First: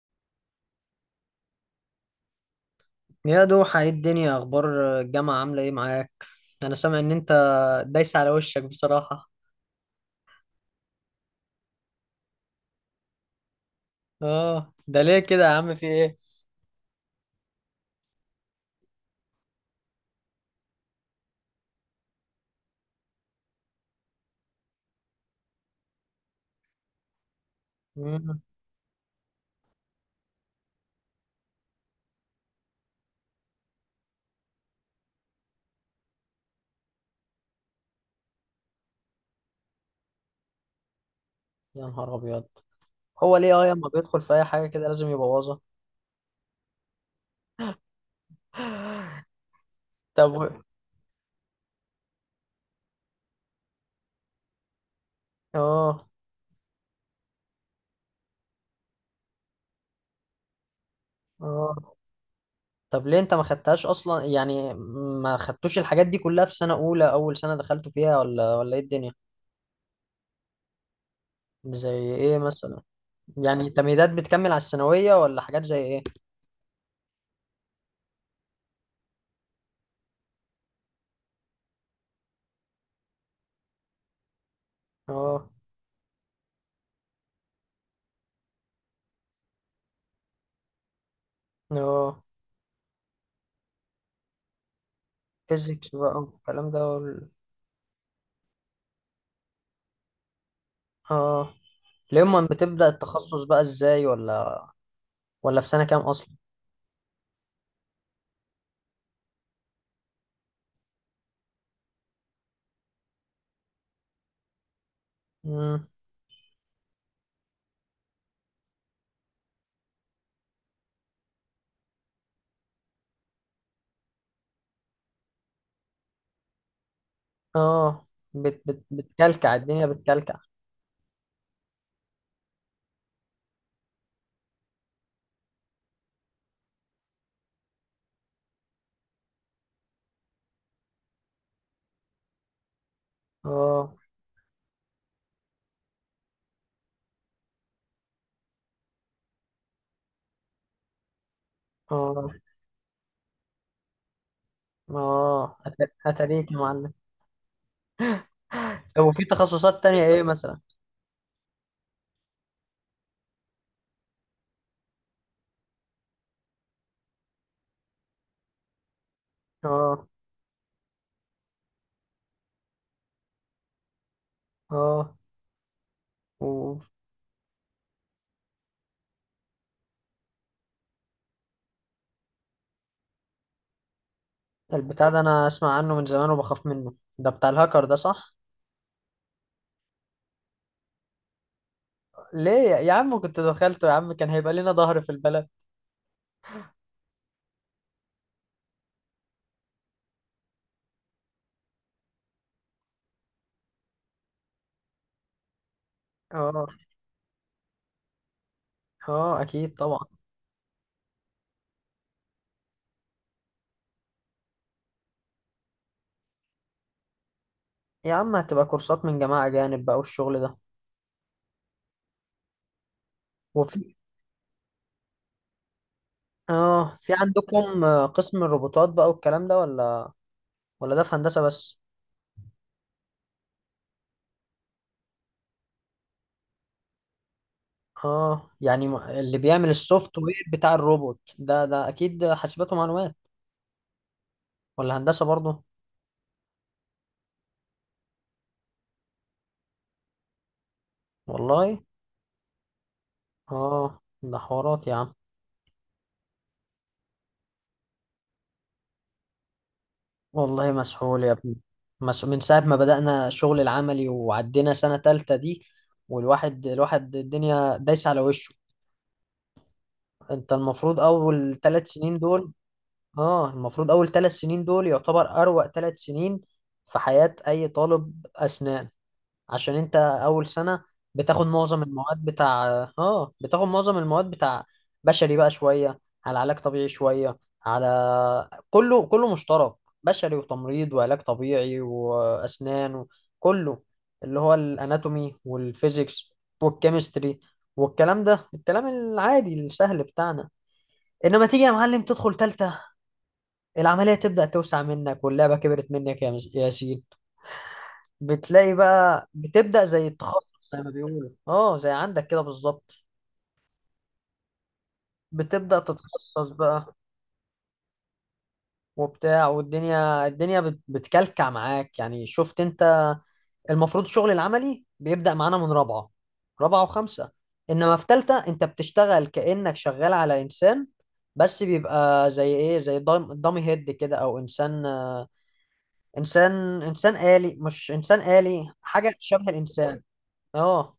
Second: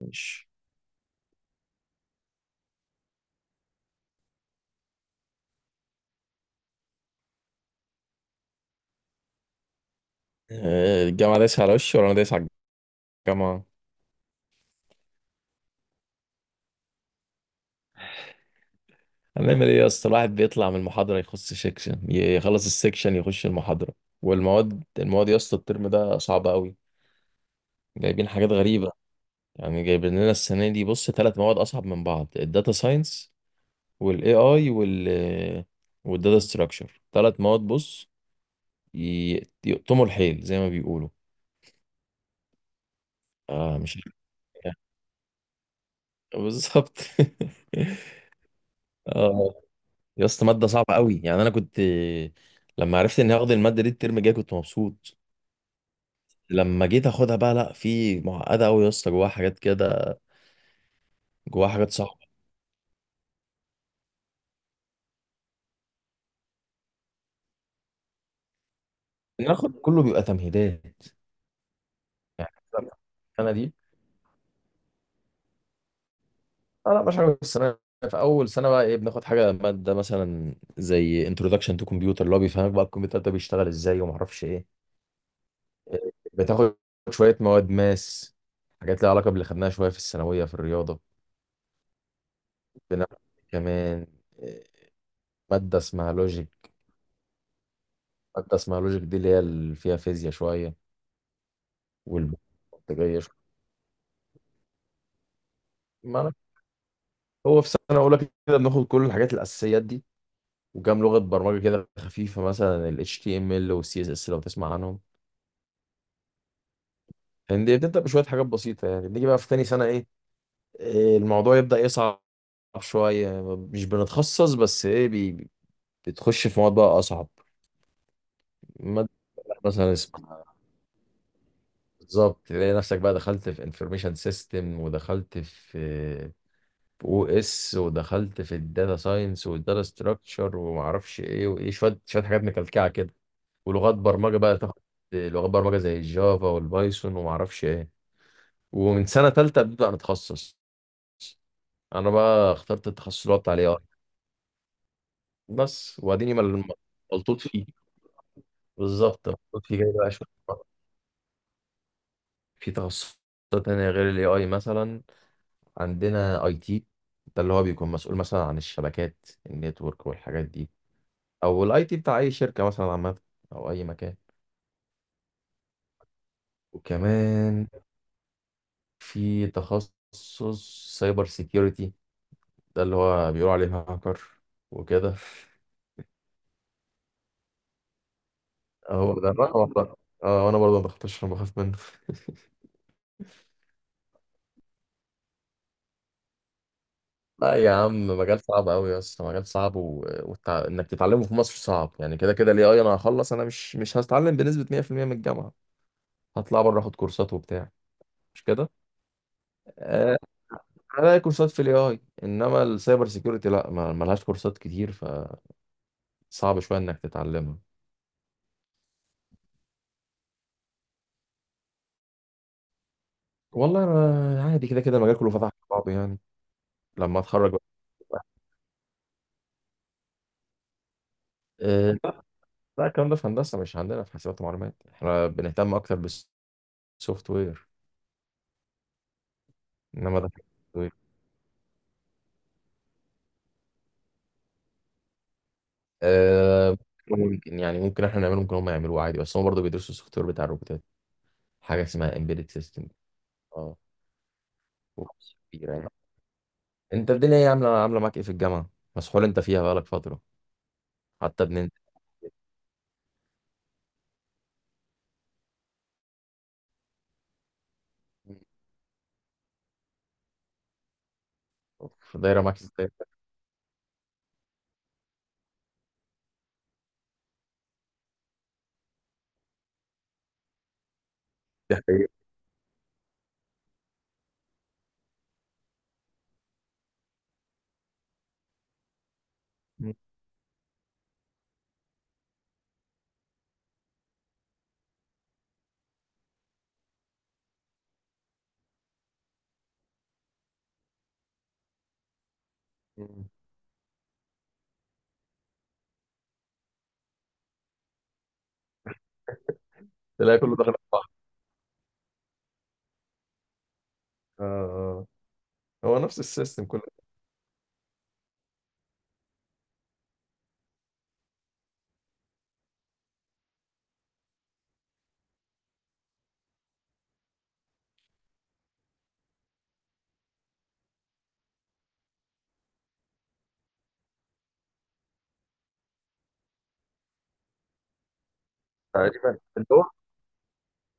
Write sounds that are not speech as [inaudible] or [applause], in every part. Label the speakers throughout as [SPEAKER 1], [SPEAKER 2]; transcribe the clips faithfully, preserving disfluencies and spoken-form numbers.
[SPEAKER 1] ماشي.
[SPEAKER 2] يا دوحة، ايه الدنيا؟ اخبار الجامعة عاملة ايه معاك؟ انا سامع ان انت دايس على وشك بصراحة.
[SPEAKER 1] آه، الجامعة دايسة على وشي ولا أنا دايس على الجامعة؟
[SPEAKER 2] اه، ده ليه كده يا عم، في ايه؟
[SPEAKER 1] هنعمل إيه يا اسطى؟ الواحد بيطلع من المحاضرة يخش سيكشن يخلص السيكشن يخش المحاضرة. والمواد، المواد يا اسطى الترم ده صعبة أوي، جايبين
[SPEAKER 2] مم.
[SPEAKER 1] حاجات غريبة. يعني جايبين لنا السنة دي، بص، ثلاث مواد أصعب من بعض: الداتا ساينس والاي اي وال والداتا ستراكشر. ثلاث مواد، بص، ي- يقطموا الحيل زي ما بيقولوا.
[SPEAKER 2] يا نهار ابيض، هو ليه اه
[SPEAKER 1] آه
[SPEAKER 2] لما
[SPEAKER 1] مش
[SPEAKER 2] بيدخل في اي حاجة كده لازم يبوظها؟
[SPEAKER 1] [laughs] بالظبط [laughs]
[SPEAKER 2] [laughs]
[SPEAKER 1] اه يا
[SPEAKER 2] طب
[SPEAKER 1] اسطى
[SPEAKER 2] و-
[SPEAKER 1] ماده صعبه قوي، يعني انا كنت لما عرفت اني هاخد الماده دي الترم الجاي كنت مبسوط،
[SPEAKER 2] اه.
[SPEAKER 1] لما جيت اخدها بقى لا، في معقده قوي يا اسطى، جواها حاجات كده، جواها
[SPEAKER 2] اه.
[SPEAKER 1] حاجات صعبه.
[SPEAKER 2] طب ليه انت ما خدتهاش اصلا يعني؟ ما خدتوش الحاجات دي كلها في سنة اولى، اول سنة دخلتوا فيها، ولا ولا ايه الدنيا؟
[SPEAKER 1] ان اخد كله بيبقى تمهيدات،
[SPEAKER 2] زي ايه
[SPEAKER 1] يعني
[SPEAKER 2] مثلا؟
[SPEAKER 1] السنه
[SPEAKER 2] يعني
[SPEAKER 1] دي.
[SPEAKER 2] تمهيدات بتكمل على الثانوية ولا حاجات زي ايه؟
[SPEAKER 1] اه لا مش حاجه السنه. في اول سنه بقى ايه، بناخد حاجه ماده مثلا زي انتروداكشن تو كمبيوتر، اللي هو بيفهمك بقى الكمبيوتر ده بيشتغل ازاي وما اعرفش ايه.
[SPEAKER 2] اه.
[SPEAKER 1] بتاخد شويه مواد ماس، حاجات لها علاقه باللي خدناها شويه في الثانويه في الرياضه.
[SPEAKER 2] اه.
[SPEAKER 1] بناخد كمان ماده
[SPEAKER 2] فيزيكس
[SPEAKER 1] اسمها
[SPEAKER 2] بقى
[SPEAKER 1] لوجيك،
[SPEAKER 2] والكلام ده وال...
[SPEAKER 1] مادة اسمها لوجيك دي اللي هي اللي فيها فيزياء شوية
[SPEAKER 2] اه، لما بتبدأ
[SPEAKER 1] والبرمجية شوية.
[SPEAKER 2] التخصص بقى ازاي؟ ولا ولا في سنة كام اصلا؟
[SPEAKER 1] معنى هو في سنة أولى كده بناخد كل الحاجات الأساسيات دي، وكام لغة برمجة كده خفيفة مثلا ال إتش تي إم إل وال C S S لو تسمع عنهم.
[SPEAKER 2] مم.
[SPEAKER 1] يعني دي بتبدأ بشوية حاجات بسيطة، يعني نيجي بقى في تاني سنة إيه إيه، الموضوع يبدأ يصعب شوية. مش بنتخصص بس إيه، بي بي- بتخش في مواد بقى أصعب.
[SPEAKER 2] اه، بت... بت...
[SPEAKER 1] مادة
[SPEAKER 2] بتكلكع الدنيا،
[SPEAKER 1] مثلا
[SPEAKER 2] بتكلكع.
[SPEAKER 1] اسمها، بالظبط، تلاقي نفسك بقى دخلت في انفورميشن سيستم، ودخلت في و اس، ودخلت في الداتا ساينس والداتا ستراكشر وما اعرفش ايه وايه، شويه شويه حاجات مكلكعه كده.
[SPEAKER 2] اه.
[SPEAKER 1] ولغات برمجه بقى تاخد، لغات برمجه زي الجافا والبايثون وما اعرفش ايه. ومن سنه ثالثه ابتديت نتخصص. انا
[SPEAKER 2] اه.
[SPEAKER 1] بقى اخترت التخصص اللي هو بتاع الاي اي،
[SPEAKER 2] اه، أت-
[SPEAKER 1] بس واديني
[SPEAKER 2] اتاريك يا
[SPEAKER 1] مل-
[SPEAKER 2] معلم.
[SPEAKER 1] ملطوط فيه،
[SPEAKER 2] طب، وفي
[SPEAKER 1] بالظبط ملطوط فيه
[SPEAKER 2] تخصصات
[SPEAKER 1] جاي
[SPEAKER 2] تانية
[SPEAKER 1] بقى
[SPEAKER 2] ايه
[SPEAKER 1] شويه.
[SPEAKER 2] مثلا؟
[SPEAKER 1] في تخصصات تانية غير الاي اي، مثلا عندنا اي تي، ده اللي هو بيكون مسؤول مثلا عن الشبكات النتورك
[SPEAKER 2] اه.
[SPEAKER 1] والحاجات دي، او الاي تي بتاع اي شركه مثلا عامه او اي مكان.
[SPEAKER 2] اه. و...
[SPEAKER 1] وكمان في تخصص سايبر سيكيورتي، ده اللي هو بيقولوا عليه هاكر
[SPEAKER 2] البتاع
[SPEAKER 1] وكده.
[SPEAKER 2] ده انا اسمع عنه من زمان وبخاف منه، ده بتاع الهاكر ده، صح؟
[SPEAKER 1] هو ده الرقم ده. اه وانا برضه ما بختش، انا بخاف منه.
[SPEAKER 2] ليه يا يا عم، كنت دخلته يا عم، كان هيبقى لنا ظهر في البلد.
[SPEAKER 1] لا يا عم، مجال صعب قوي يا اسطى، مجال صعب، و... والتع... انك تتعلمه في مصر صعب. يعني كده كده الاي اي انا هخلص، انا مش مش هتعلم بنسبه مية في المية من الجامعه، هطلع
[SPEAKER 2] اه.
[SPEAKER 1] بره اخد كورسات وبتاع، مش كده؟
[SPEAKER 2] اه، اكيد طبعا.
[SPEAKER 1] آه... هلاقي كورسات في الاي اي، انما السايبر سيكيورتي لا، ما... ملهاش كورسات كتير، ف صعب شويه انك تتعلمها.
[SPEAKER 2] يا عم، هتبقى كورسات من جماعة أجانب بقى والشغل ده.
[SPEAKER 1] والله
[SPEAKER 2] وفي
[SPEAKER 1] انا عادي، كده كده المجال كله فتح على بعضه يعني.
[SPEAKER 2] اه في
[SPEAKER 1] لما اتخرج بقى.
[SPEAKER 2] عندكم آه، قسم الروبوتات بقى والكلام ده، ولا ولا ده في هندسة بس؟
[SPEAKER 1] أه لا الكلام ده في هندسه، مش عندنا في حاسبات ومعلومات، احنا بنهتم اكتر بالسوفت وير.
[SPEAKER 2] اه، يعني ما- اللي بيعمل السوفت
[SPEAKER 1] انما ده
[SPEAKER 2] وير
[SPEAKER 1] سوفت
[SPEAKER 2] بتاع
[SPEAKER 1] وير.
[SPEAKER 2] الروبوت ده، ده اكيد حاسبات ومعلومات ولا هندسة برضه؟
[SPEAKER 1] أه ممكن، يعني ممكن احنا نعمله، ممكن هم يعملوه عادي، بس هم برضه بيدرسوا السوفت وير بتاع الروبوتات.
[SPEAKER 2] والله.
[SPEAKER 1] حاجه اسمها امبيدد سيستم. اه
[SPEAKER 2] اه، ده حوارات يا عم.
[SPEAKER 1] وقصة كبيره يعني. انت الدنيا ايه عامله، عامله معاك ايه في الجامعه؟ مسحول انت فيها بقالك فتره،
[SPEAKER 2] والله مسحول يا
[SPEAKER 1] حتى
[SPEAKER 2] ابني.
[SPEAKER 1] بننت
[SPEAKER 2] مس... من ساعة ما بدأنا الشغل العملي وعدينا سنة تالتة دي، والواحد الواحد الدنيا دايسة على وشه. انت المفروض اول ثلاث
[SPEAKER 1] في
[SPEAKER 2] سنين
[SPEAKER 1] دايره
[SPEAKER 2] دول.
[SPEAKER 1] معاك ازاي؟
[SPEAKER 2] اه المفروض اول ثلاث سنين دول يعتبر اروع ثلاث سنين في حياة اي طالب اسنان. عشان انت اول سنة بتاخد
[SPEAKER 1] دي
[SPEAKER 2] معظم
[SPEAKER 1] حقيقة.
[SPEAKER 2] المواد بتاع. اه بتاخد معظم المواد بتاع بشري بقى شوية، على علاج طبيعي شوية، على، كله، كله مشترك. بشري وتمريض وعلاج طبيعي واسنان، كله. اللي هو الاناتومي والفيزيكس والكيمستري والكلام ده، الكلام العادي السهل بتاعنا. انما تيجي يا معلم تدخل تالتة،
[SPEAKER 1] مم.
[SPEAKER 2] العملية تبدأ توسع منك واللعبة كبرت منك يا مس- يا ياسين. بتلاقي بقى بتبدأ زي
[SPEAKER 1] تلاقي كله
[SPEAKER 2] التخصص
[SPEAKER 1] داخل في
[SPEAKER 2] زي ما
[SPEAKER 1] بعض.
[SPEAKER 2] بيقولوا، اه، زي عندك كده بالظبط.
[SPEAKER 1] آه.
[SPEAKER 2] بتبدأ
[SPEAKER 1] هو نفس
[SPEAKER 2] تتخصص
[SPEAKER 1] السيستم كله
[SPEAKER 2] بقى وبتاع، والدنيا الدنيا بت- بتكلكع معاك يعني، شفت انت؟ المفروض الشغل العملي بيبدأ معانا من رابعة، رابعة وخمسة. انما في تالتة، انت بتشتغل كأنك شغال على انسان، بس بيبقى زي ايه، زي دام- دامي هيد كده، او انسان. انسان انسان آلي، مش انسان آلي، حاجة
[SPEAKER 1] تقريبا،
[SPEAKER 2] شبه
[SPEAKER 1] اللي هو
[SPEAKER 2] الانسان. اه،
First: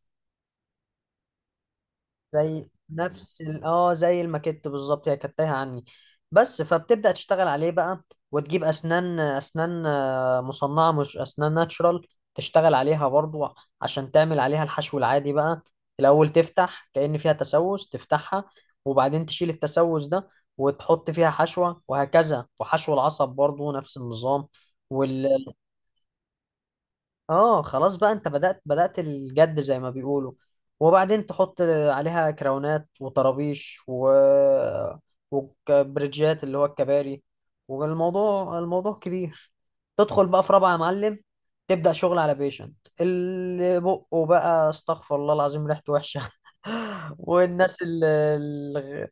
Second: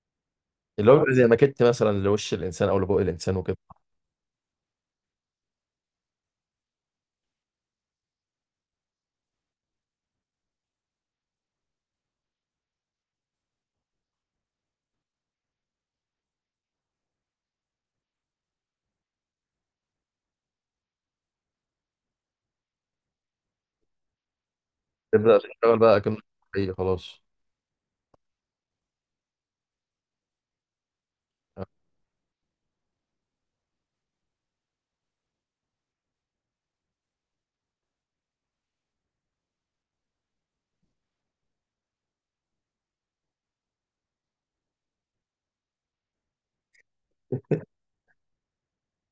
[SPEAKER 1] اللي هو بيبقى زي ماكيت مثلا لوش الانسان
[SPEAKER 2] زي
[SPEAKER 1] او لبوق الانسان
[SPEAKER 2] نفس
[SPEAKER 1] وكده.
[SPEAKER 2] ال- اه زي الماكيت بالظبط، هي كانت تايهة عني، بس. فبتبدأ تشتغل عليه بقى، وتجيب اسنان اسنان آه، مصنعة، مش اسنان ناتشرال. تشتغل عليها برضو عشان تعمل عليها الحشو العادي بقى. الاول تفتح كأن فيها تسوس، تفتحها، وبعدين تشيل التسوس ده، وتحط فيها حشوة، وهكذا. وحشو العصب برضو نفس النظام.
[SPEAKER 1] تبدا تشتغل بقى كأنه حقيقي خلاص.
[SPEAKER 2] اه، خلاص بقى، انت بدأت بدأت الجد زي ما بيقولوا. وبعدين تحط عليها كراونات وطرابيش و... وبرجيات اللي هو الكباري. والموضوع الموضوع كبير. تدخل بقى في رابعة يا معلم، تبدأ شغل على بيشنت اللي بقه بقى استغفر الله العظيم ريحته وحشة. [laughs]
[SPEAKER 1] [laughs]
[SPEAKER 2] والناس اللي اللي-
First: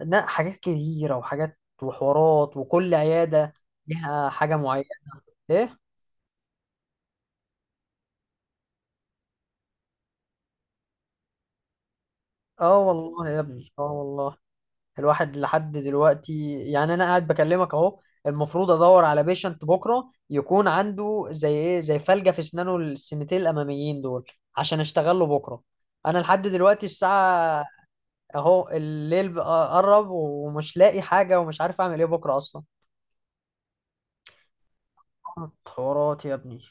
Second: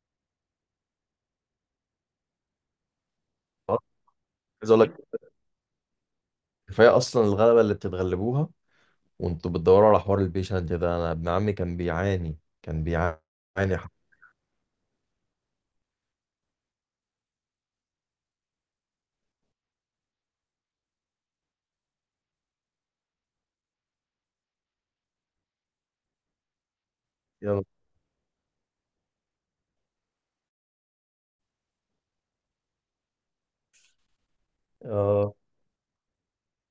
[SPEAKER 2] لا، حاجات كتيرة، وحاجات، وحوارات، وكل عيادة
[SPEAKER 1] خلاص.
[SPEAKER 2] ليها حاجة
[SPEAKER 1] عايز اقول
[SPEAKER 2] معينة.
[SPEAKER 1] لك،
[SPEAKER 2] ايه.
[SPEAKER 1] كفايه اصلا الغلبه اللي بتتغلبوها وانتوا بتدوروا على حوار البيشنت ده. انا ابن عمي كان بيعاني
[SPEAKER 2] اه
[SPEAKER 1] كان بيعاني
[SPEAKER 2] والله يا ابني، اه
[SPEAKER 1] حرفيا.
[SPEAKER 2] والله. الواحد لحد دلوقتي يعني، انا قاعد بكلمك اهو، المفروض ادور على بيشنت بكره يكون عنده زي ايه، زي فلجة في اسنانه السنتين الاماميين دول، عشان اشتغل له بكره. انا لحد دلوقتي الساعه اهو الليل بقى قرب، ومش لاقي حاجه ومش عارف اعمل ايه بكره اصلا.
[SPEAKER 1] اه
[SPEAKER 2] حوارات يا ابني.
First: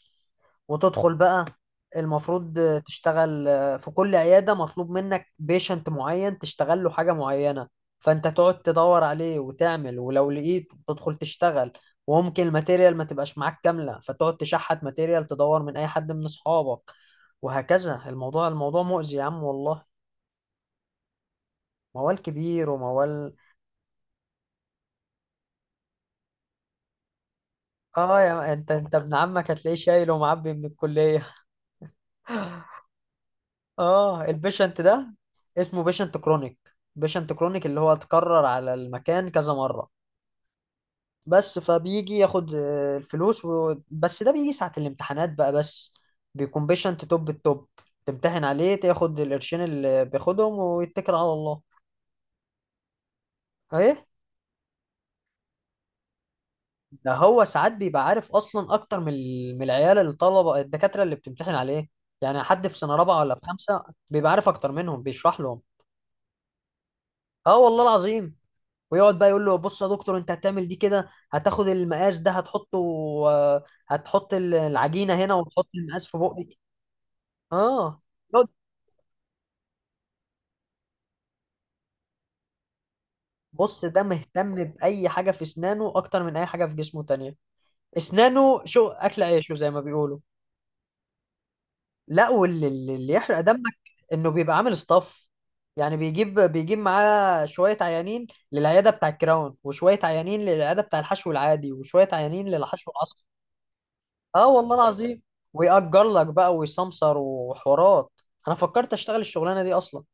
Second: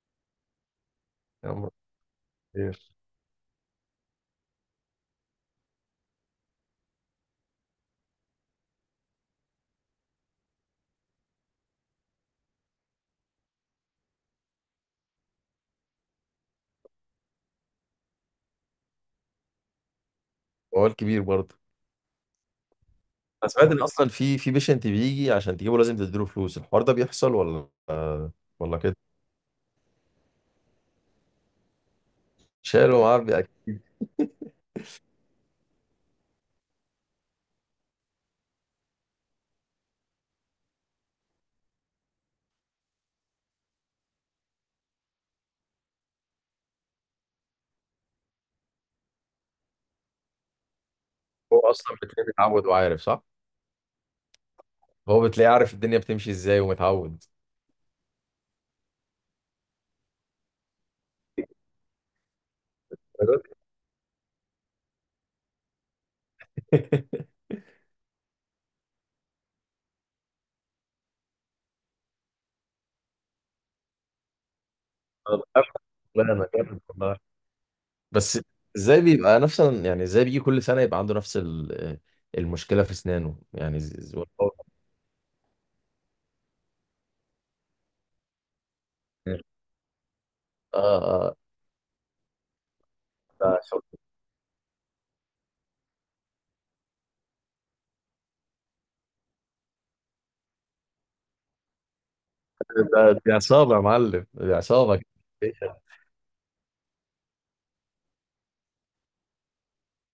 [SPEAKER 2] وتدخل بقى،
[SPEAKER 1] يا عمر،
[SPEAKER 2] المفروض
[SPEAKER 1] خير؟
[SPEAKER 2] تشتغل، آه، في كل عيادة مطلوب منك بيشنت معين تشتغل له حاجة معينة. فانت تقعد تدور عليه، وتعمل، ولو لقيت تدخل تشتغل. وممكن الماتيريال ما تبقاش معاك كاملة، فتقعد تشحت ماتيريال، تدور من اي حد من اصحابك، وهكذا. الموضوع الموضوع مؤذي يا عم والله.
[SPEAKER 1] وقال كبير برضه.
[SPEAKER 2] موال كبير وموال.
[SPEAKER 1] انا سمعت ان اصلا في في بيشنت بيجي، عشان تجيبه لازم تديله فلوس، الحوار ده بيحصل ولا
[SPEAKER 2] اه،
[SPEAKER 1] آه،
[SPEAKER 2] يا انت
[SPEAKER 1] ولا
[SPEAKER 2] انت
[SPEAKER 1] كده؟
[SPEAKER 2] ابن عمك هتلاقيه شايل ومعبي من الكلية. [laughs]
[SPEAKER 1] شاله معاه بيأكل.
[SPEAKER 2] اه، البيشنت ده اسمه بيشنت كرونيك. بيشنت كرونيك اللي هو اتكرر على المكان كذا مرة بس، فبيجي ياخد آه، الفلوس و... بس ده بيجي ساعة الامتحانات بقى بس، بيكون بيشنت توب التوب، تمتحن عليه، تاخد القرشين اللي بياخدهم ويتكل على
[SPEAKER 1] هو
[SPEAKER 2] الله.
[SPEAKER 1] اصلا بتلاقيه متعود وعارف، صح؟
[SPEAKER 2] ايه.
[SPEAKER 1] هو بتلاقيه عارف الدنيا بتمشي ازاي
[SPEAKER 2] ده
[SPEAKER 1] ومتعود.
[SPEAKER 2] هو ساعات بيبقى عارف اصلا اكتر من ال- من العيال، الطلبة الدكاترة اللي بتمتحن عليه، يعني حد في سنة رابعة ولا في
[SPEAKER 1] [laughs]
[SPEAKER 2] خمسة. بيبقى عارف اكتر منهم، بيشرح لهم. اه والله العظيم. ويقعد بقى يقول له: بص يا دكتور، انت هتعمل دي كده، هتاخد المقاس ده، هتحطه، آه، هتحط ال- العجينة هنا،
[SPEAKER 1] والله
[SPEAKER 2] وتحط المقاس في
[SPEAKER 1] لا
[SPEAKER 2] بقك.
[SPEAKER 1] انا جامد والله.
[SPEAKER 2] اه،
[SPEAKER 1] بس
[SPEAKER 2] يقعد-
[SPEAKER 1] ازاي بيبقى نفس ال-، يعني ازاي بيجي كل سنة يبقى عنده نفس ال- المشكلة في اسنانه؟ يعني
[SPEAKER 2] بص،
[SPEAKER 1] ز-
[SPEAKER 2] ده
[SPEAKER 1] ز- والله.
[SPEAKER 2] مهتم بأي حاجة في اسنانه اكتر من اي حاجة في جسمه تانية. اسنانه شو اكل عيشه زي ما بيقولوا.
[SPEAKER 1] اه. اه.
[SPEAKER 2] لا، واللي اللي اللي يحرق
[SPEAKER 1] ده
[SPEAKER 2] دمك
[SPEAKER 1] شغل-
[SPEAKER 2] انه بيبقى عامل اصطاف. يعني بيجيب بيجيب معاه شوية عيانين للعيادة بتاع الكراون، وشوية عيانين للعيادة بتاع الحشو العادي، وشوية عيانين للحشو العصب.
[SPEAKER 1] ده، دي عصابة يا معلم،
[SPEAKER 2] اه
[SPEAKER 1] دي
[SPEAKER 2] والله
[SPEAKER 1] عصابة.
[SPEAKER 2] العظيم. ويأجر لك بقى، ويسمسر، وحوارات. انا فكرت اشتغل الشغلانه دي اصلا.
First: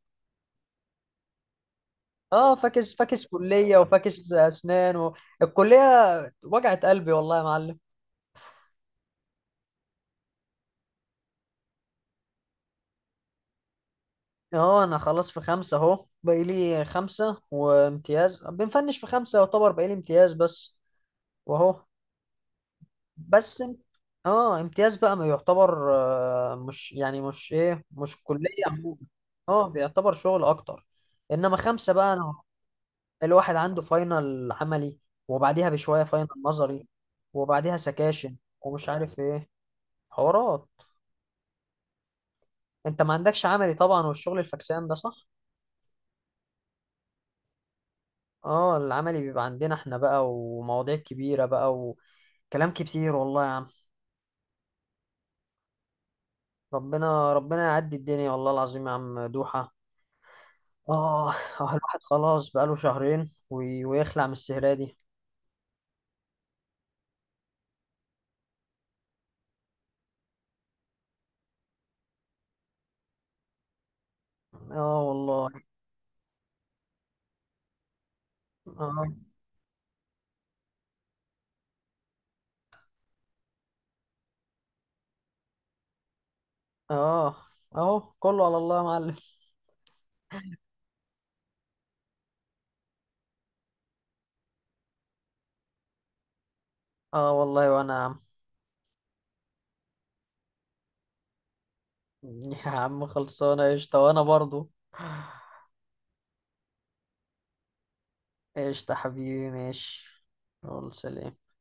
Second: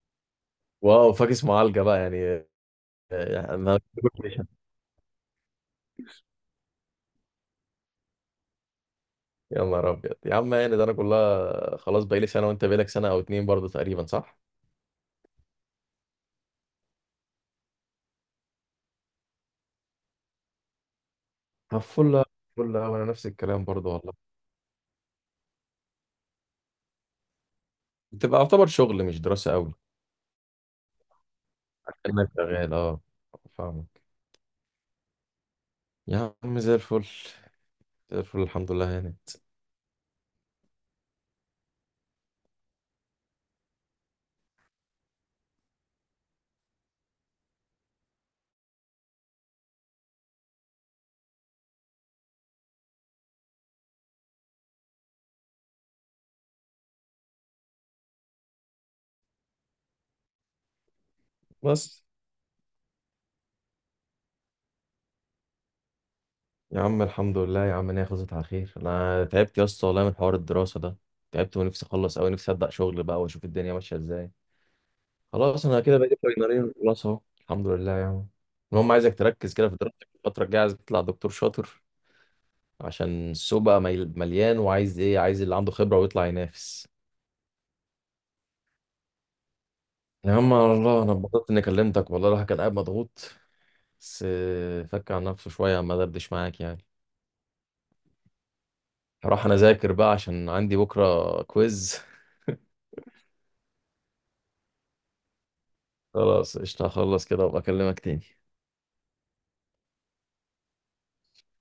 [SPEAKER 1] واو فاكس معالجة بقى يعني.
[SPEAKER 2] اه، فاكس
[SPEAKER 1] [laughs]
[SPEAKER 2] فاكس
[SPEAKER 1] يعني
[SPEAKER 2] كليه،
[SPEAKER 1] انا،
[SPEAKER 2] وفاكس اسنان و... الكليه وجعت قلبي والله يا معلم.
[SPEAKER 1] يا نهار ابيض يا عم، يعني ده انا كلها خلاص بقالي سنة، وانت بقالك سنة او اتنين برضه تقريبا، صح؟
[SPEAKER 2] اه، انا خلاص في خمسه اهو، باقي لي خمسه وامتياز بنفنش. في خمسه يعتبر باقي لي امتياز بس،
[SPEAKER 1] طب
[SPEAKER 2] واهو.
[SPEAKER 1] فل فل أوي، انا نفس
[SPEAKER 2] بس
[SPEAKER 1] الكلام
[SPEAKER 2] ام-
[SPEAKER 1] برضه والله.
[SPEAKER 2] اه امتياز بقى ما يعتبر، آه، مش يعني، مش ايه، مش
[SPEAKER 1] بتبقى
[SPEAKER 2] كليه
[SPEAKER 1] يعتبر
[SPEAKER 2] عموما.
[SPEAKER 1] شغل مش دراسة
[SPEAKER 2] اه،
[SPEAKER 1] قوي.
[SPEAKER 2] بيعتبر شغل اكتر. انما خمسه بقى،
[SPEAKER 1] كأنك
[SPEAKER 2] انا
[SPEAKER 1] شغال، اه.
[SPEAKER 2] الواحد عنده
[SPEAKER 1] فاهمك.
[SPEAKER 2] فاينل عملي، وبعديها بشوية فاينل
[SPEAKER 1] يا عم زي
[SPEAKER 2] نظري،
[SPEAKER 1] الفل،
[SPEAKER 2] وبعديها
[SPEAKER 1] زي
[SPEAKER 2] سكاشن
[SPEAKER 1] الفل، الحمد
[SPEAKER 2] ومش
[SPEAKER 1] لله
[SPEAKER 2] عارف
[SPEAKER 1] هانت.
[SPEAKER 2] ايه، حوارات. انت ما عندكش عملي طبعا، والشغل الفكسان ده، صح؟ اه، العملي بيبقى عندنا احنا بقى، ومواضيع كبيرة بقى، وكلام كتير والله يا عم. ربنا ربنا يعدي الدنيا والله العظيم يا عم دوحة. اه، آه، الواحد
[SPEAKER 1] بس
[SPEAKER 2] خلاص بقاله شهرين وي- ويخلع من السهرة دي.
[SPEAKER 1] يا عم الحمد لله يا عم ان هي خلصت على خير. انا تعبت يا اسطى والله من حوار الدراسة ده، تعبت ونفسي اخلص قوي، نفسي ابدا شغل بقى واشوف الدنيا ماشية ازاي.
[SPEAKER 2] اه والله.
[SPEAKER 1] خلاص انا كده بقيت فاينلين خلاص اهو الحمد لله يعني. المهم
[SPEAKER 2] اه.
[SPEAKER 1] عايزك تركز كده في دراستك الفترة الجاية، عايز تطلع دكتور شاطر، عشان السوق بقى ميل- مليان، وعايز ايه، عايز اللي عنده خبرة ويطلع ينافس.
[SPEAKER 2] اه اهو كله على الله يا معلم.
[SPEAKER 1] يا عم على الله، انا اتبسطت اني كلمتك والله، الواحد كان قاعد مضغوط بس آه، فك عن نفسه شوية ما دردش معاك يعني.
[SPEAKER 2] اه والله وانا.
[SPEAKER 1] هروح أنا أذاكر بقى عشان عندي بكرة كويز.
[SPEAKER 2] يا عم خلصانة قشطة، وأنا برضو.
[SPEAKER 1] [laughs] خلاص قشطة، هخلص كده وأبقى أكلمك تاني.
[SPEAKER 2] قشطة حبيبي، ماشي. يلا، سلام.